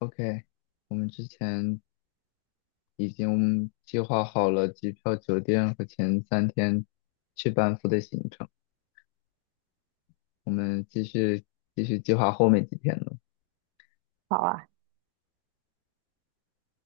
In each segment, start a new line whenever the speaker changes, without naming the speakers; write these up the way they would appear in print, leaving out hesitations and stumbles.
OK，我们之前已经计划好了机票、酒店和前3天去班夫的行程，我们继续计划后面几天的。
好啊，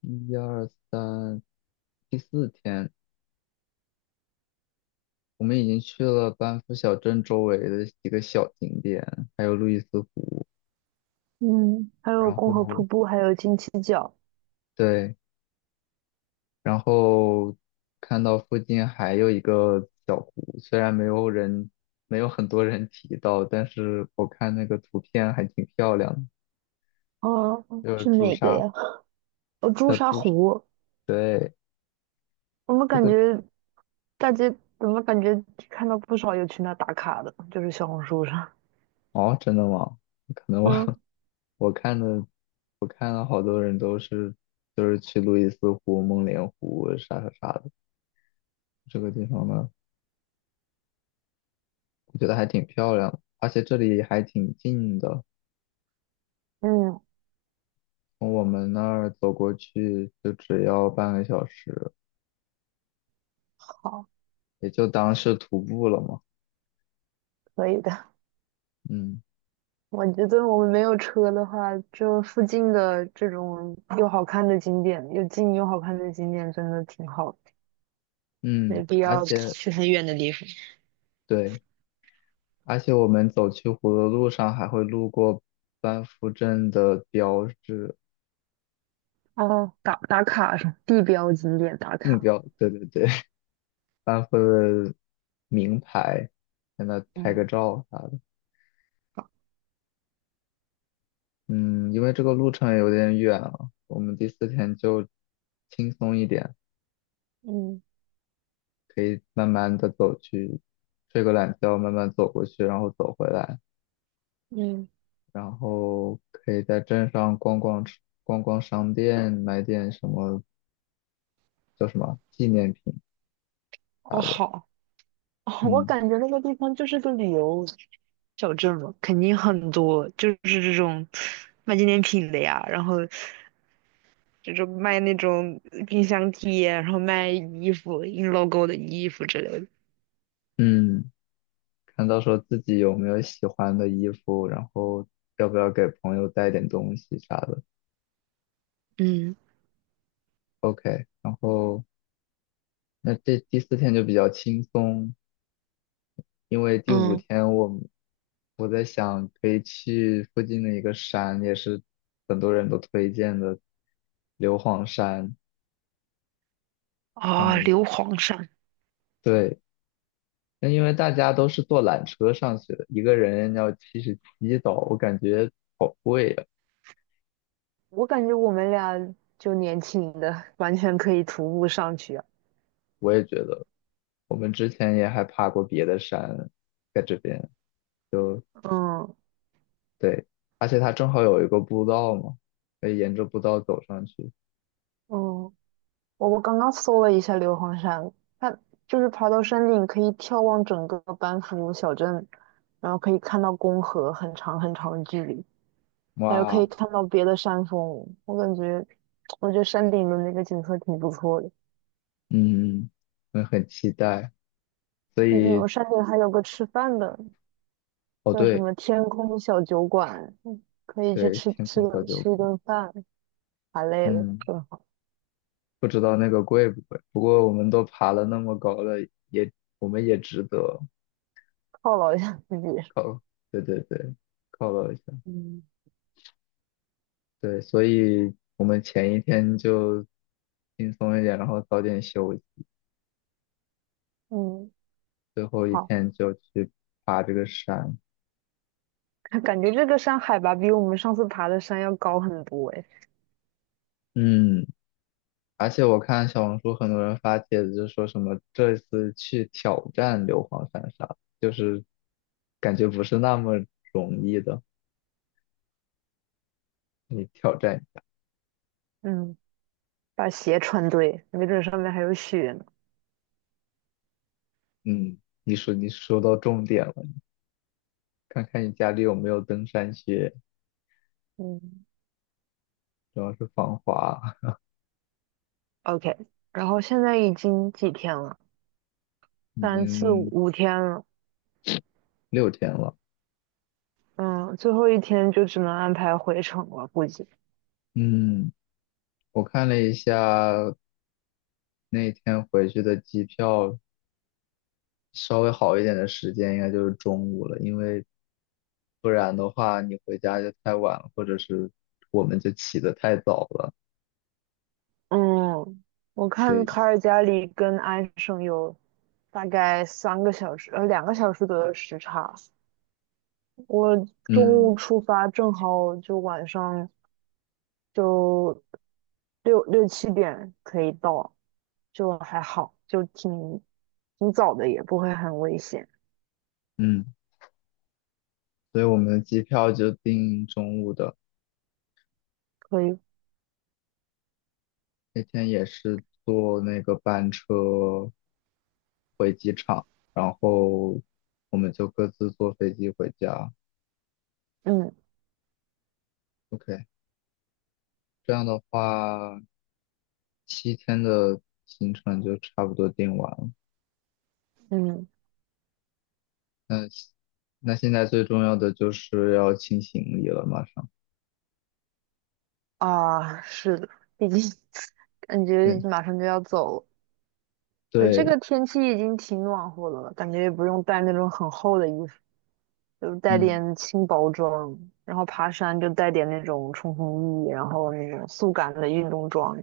一二三，第四天，我们已经去了班夫小镇周围的几个小景点，还有路易斯湖。
嗯，还有
然
共和瀑
后，
布，还有金鸡角，
对，然后看到附近还有一个小湖，虽然没有人，没有很多人提到，但是我看那个图片还挺漂亮的，
哦，
就是
是
朱
哪个
砂，
呀？哦，朱
叫
砂
朱砂，
湖。
对，
我们
这
感
个，
觉大街，怎么感觉看到不少有去那打卡的，就是小红书上。
哦，真的吗？可能我
嗯，
我看的，我看了好多人都是，就是去路易斯湖、梦莲湖啥啥啥的，这个地方呢，我觉得还挺漂亮的，而且这里还挺近的。
嗯，
从我们那儿走过去就只要半个小时，
好，
也就当是徒步了嘛。
可以的。
嗯
我觉得我们没有车的话，就附近的这种又好看的景点，又近又好看的景点，真的挺好的。没
嗯，
必
而
要
且
去很远的地方。
对，而且我们走去湖的路上还会路过班夫镇的标志，
哦，打卡是吧，地标景点打
定
卡。
标，对对对，班夫的名牌，在那拍个
嗯，
照啥的。
好，
嗯，因为这个路程有点远了，我们第四天就轻松一点，
嗯
可以慢慢的走去，睡个懒觉，慢慢走过去，然后走回来。
嗯。
然后可以在镇上逛逛商店，买点什么叫什么纪念品啥
哦，
的。
好，哦，我
嗯
感觉那个地方就是个旅游小镇嘛，肯定很多，就是这种卖纪念品的呀，然后就是卖那种冰箱贴，然后卖衣服，印 logo 的衣服之类的。
嗯，看到时候自己有没有喜欢的衣服，然后要不要给朋友带点东西啥的。
嗯
OK，然后那这第四天就比较轻松，因为第五
嗯，
天我在想可以去附近的一个山，也是很多人都推荐的硫磺山上
啊、
面。
硫磺山，
对，那因为大家都是坐缆车上去的，一个人要77刀，我感觉好贵呀、
我感觉我们俩就年轻的，完全可以徒步上去啊。
我也觉得，我们之前也还爬过别的山，在这边就
嗯
对，而且它正好有一个步道嘛，可以沿着步道走上去。
嗯，我刚刚搜了一下硫磺山，它就是爬到山顶可以眺望整个班夫小镇，然后可以看到公河很长很长的距离，还有可以
哇，
看到别的山峰。我感觉，我觉得山顶的那个景色挺不错的。
嗯，我很期待。所
嗯，我
以，
山顶还有个吃饭的，
哦
叫什
对
么天空小酒馆，嗯可以去
对，
吃
天
吃
空小
个
酒
吃一
馆，
顿饭，太累了，
嗯，
是吧，
不知道那个贵不贵，不过我们都爬了那么高了，也我们也值得
犒劳一下自己。
犒，对对对，犒劳一下。
嗯，
对，所以我们前一天就轻松一点，然后早点休息，
嗯，
最后一
好。
天就去爬这个山。
感觉这个山海拔比我们上次爬的山要高很多诶。
嗯，而且我看小红书很多人发帖子，就说什么这次去挑战硫磺山啥，就是感觉不是那么容易的。你挑战一下
嗯，把鞋穿对，没准上面还有雪呢。
嗯，你说到重点了，看看你家里有没有登山靴，
嗯
主要是防滑。
，OK。然后现在已经几天了？
已
三四五，
经
五天了。
6天了，
嗯，最后一天就只能安排回程了，估计。
嗯。我看了一下那天回去的机票稍微好一点的时间应该就是中午了，因为不然的话你回家就太晚了，或者是我们就起得太早了。
嗯，我看
对，
卡尔加里跟安省有大概3个小时，2个小时左右的时差。我中午
嗯
出发，正好就晚上就六七点可以到，就还好，就挺早的，也不会很危险，
嗯，所以我们的机票就订中午的。
可以。
那天也是坐那个班车场，然后我们就各自坐飞机回家。
嗯
OK，这样的话，7天的行程就差不多定完了。
嗯，
那那现在最重要的就是要清行李了，马上。
啊，是的，毕竟 感觉
对
马上就要走了。这
对，
个天气已经挺暖和的了，感觉也不用带那种很厚的衣服，就带
嗯
点轻薄装，然后爬山就带点那种冲锋衣，然后那种速干的运动装。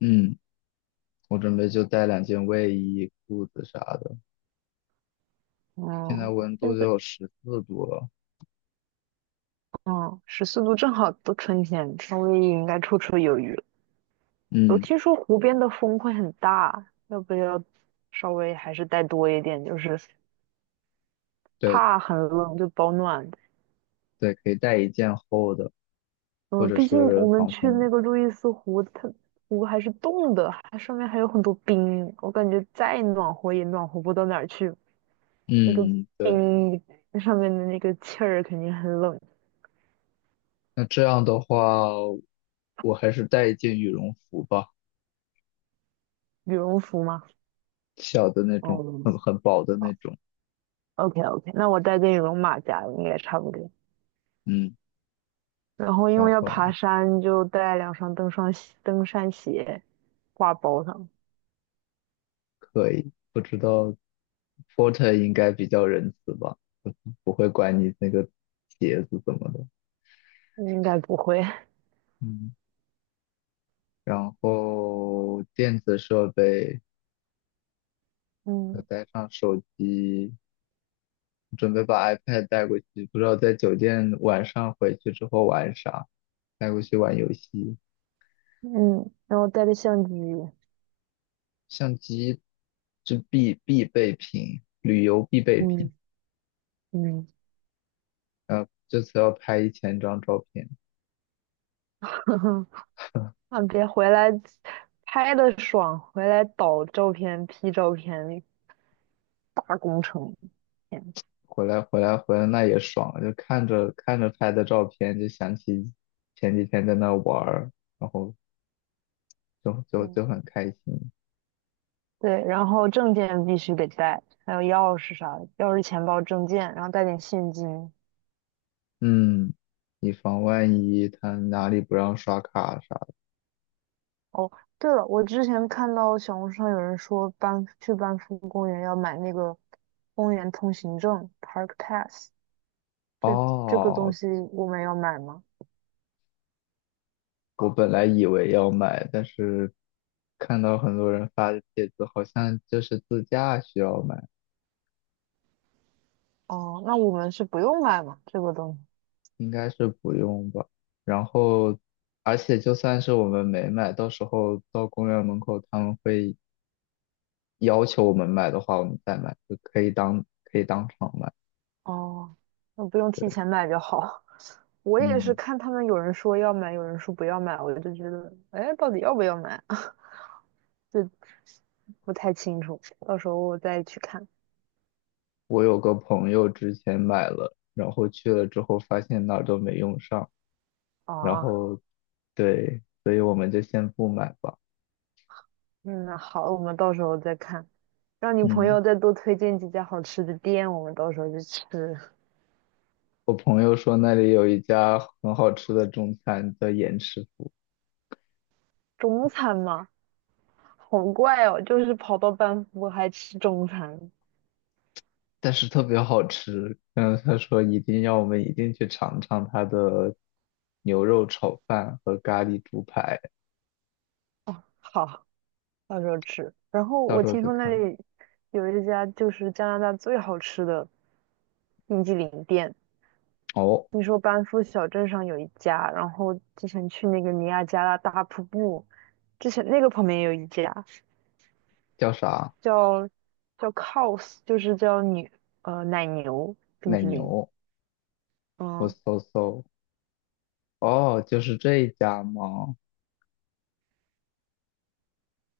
嗯，我准备就带2件卫衣、裤子啥的。现在
嗯，
温度
现
就
在
有14度了。
嗯，14度正好都春天，稍微应该绰绰有余。我
嗯，
听说湖边的风会很大，要不要稍微还是带多一点？就是
对
怕很冷就保暖。
对，可以带一件厚的，或
嗯，
者
毕竟我
是
们
防
去
风。
那个路易斯湖，它湖还是冻的，它上面还有很多冰，我感觉再暖和也暖和不到哪儿去。那个
嗯，对。
冰，那上面的那个气儿肯定很冷。
那这样的话，我还是带一件羽绒服吧，
羽绒服吗？
小的那种，
哦
很薄的那种。
，OK OK，那我带件羽绒马甲应该差不多。
嗯，
然后因
然
为要
后
爬山，就带2双登山鞋。挂包上，
可以，不知道 porter 应该比较仁慈吧。不会管你那个鞋子怎么的。
应该不会。
嗯，然后电子设备，要
嗯
带上手机，准备把 iPad 带过去，不知道在酒店晚上回去之后玩啥，带过去玩游戏。
嗯，然后带着相机，
相机是必备品，旅游必备品。
嗯嗯，
这次要拍1000张照片，
啊，别回来拍的爽，回来导照片、P 照片，大工程。天
回来那也爽，就看着看着拍的照片，就想起前几天在那玩儿，然后就
嗯，
很开心。
对，然后证件必须得带，还有钥匙啥的，钥匙、钱包、证件，然后带点现金。
嗯，以防万一他哪里不让刷卡啥的。
哦，对了，我之前看到小红书上有人说去班夫公园要买那个公园通行证 （Park Pass）。这这个东
哦，
西我们要买吗？
我本来以为要买，但是看到很多人发的帖子，好像就是自驾需要买，
哦，那我们是不用买吗？这个东西。
应该是不用吧。然后，而且就算是我们没买，到时候到公园门口他们会要求我们买的话，我们再买，就可以当场买。
哦，那不用
对，
提前买就好。我也是
嗯，
看他们有人说要买，有人说不要买，我就觉得，哎，到底要不要买？就不太清楚，到时候我再去看。
我有个朋友之前买了，然后去了之后发现哪儿都没用上。然
啊。
后对，所以我们就先不买吧。
嗯，那好，我们到时候再看。让你朋
嗯，
友再多推荐几家好吃的店，我们到时候去吃，
我朋友说那里有一家很好吃的中餐叫严师傅，
中餐嘛。好怪哦，就是跑到班夫还吃中餐。
但是特别好吃。嗯，他说一定要我们一定去尝尝他的牛肉炒饭和咖喱猪排，
好。到时候吃。然后
到
我
时候
听
再
说那
看。
里有一家就是加拿大最好吃的冰激凌店，
哦，
听说班夫小镇上有一家，然后之前去那个尼亚加拉大瀑布，之前那个旁边也有一家，
叫啥？
叫叫 Cows，就是叫奶牛冰
奶
激凌。
牛？我
嗯
搜搜。哦，就是这一家吗？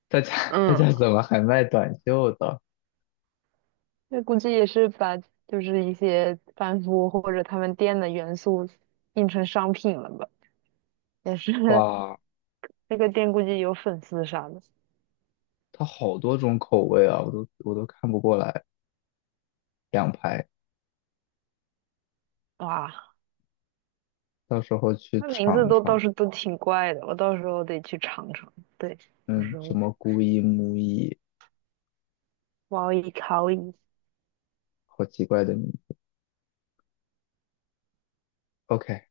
他家 他
嗯，
家怎么还卖短袖的？
那估计也是把就是一些班夫或者他们店的元素印成商品了吧，也是
哇，
那个店估计有粉丝啥的。
它好多种口味啊，我都看不过来。两排，
哇，
到时候去
那名字
尝
都倒
尝。
是都挺怪的，我到时候得去尝尝。对，有
嗯，
时
什
候
么姑姨、母姨，
哇哦一考一。
好奇怪的名字。OK，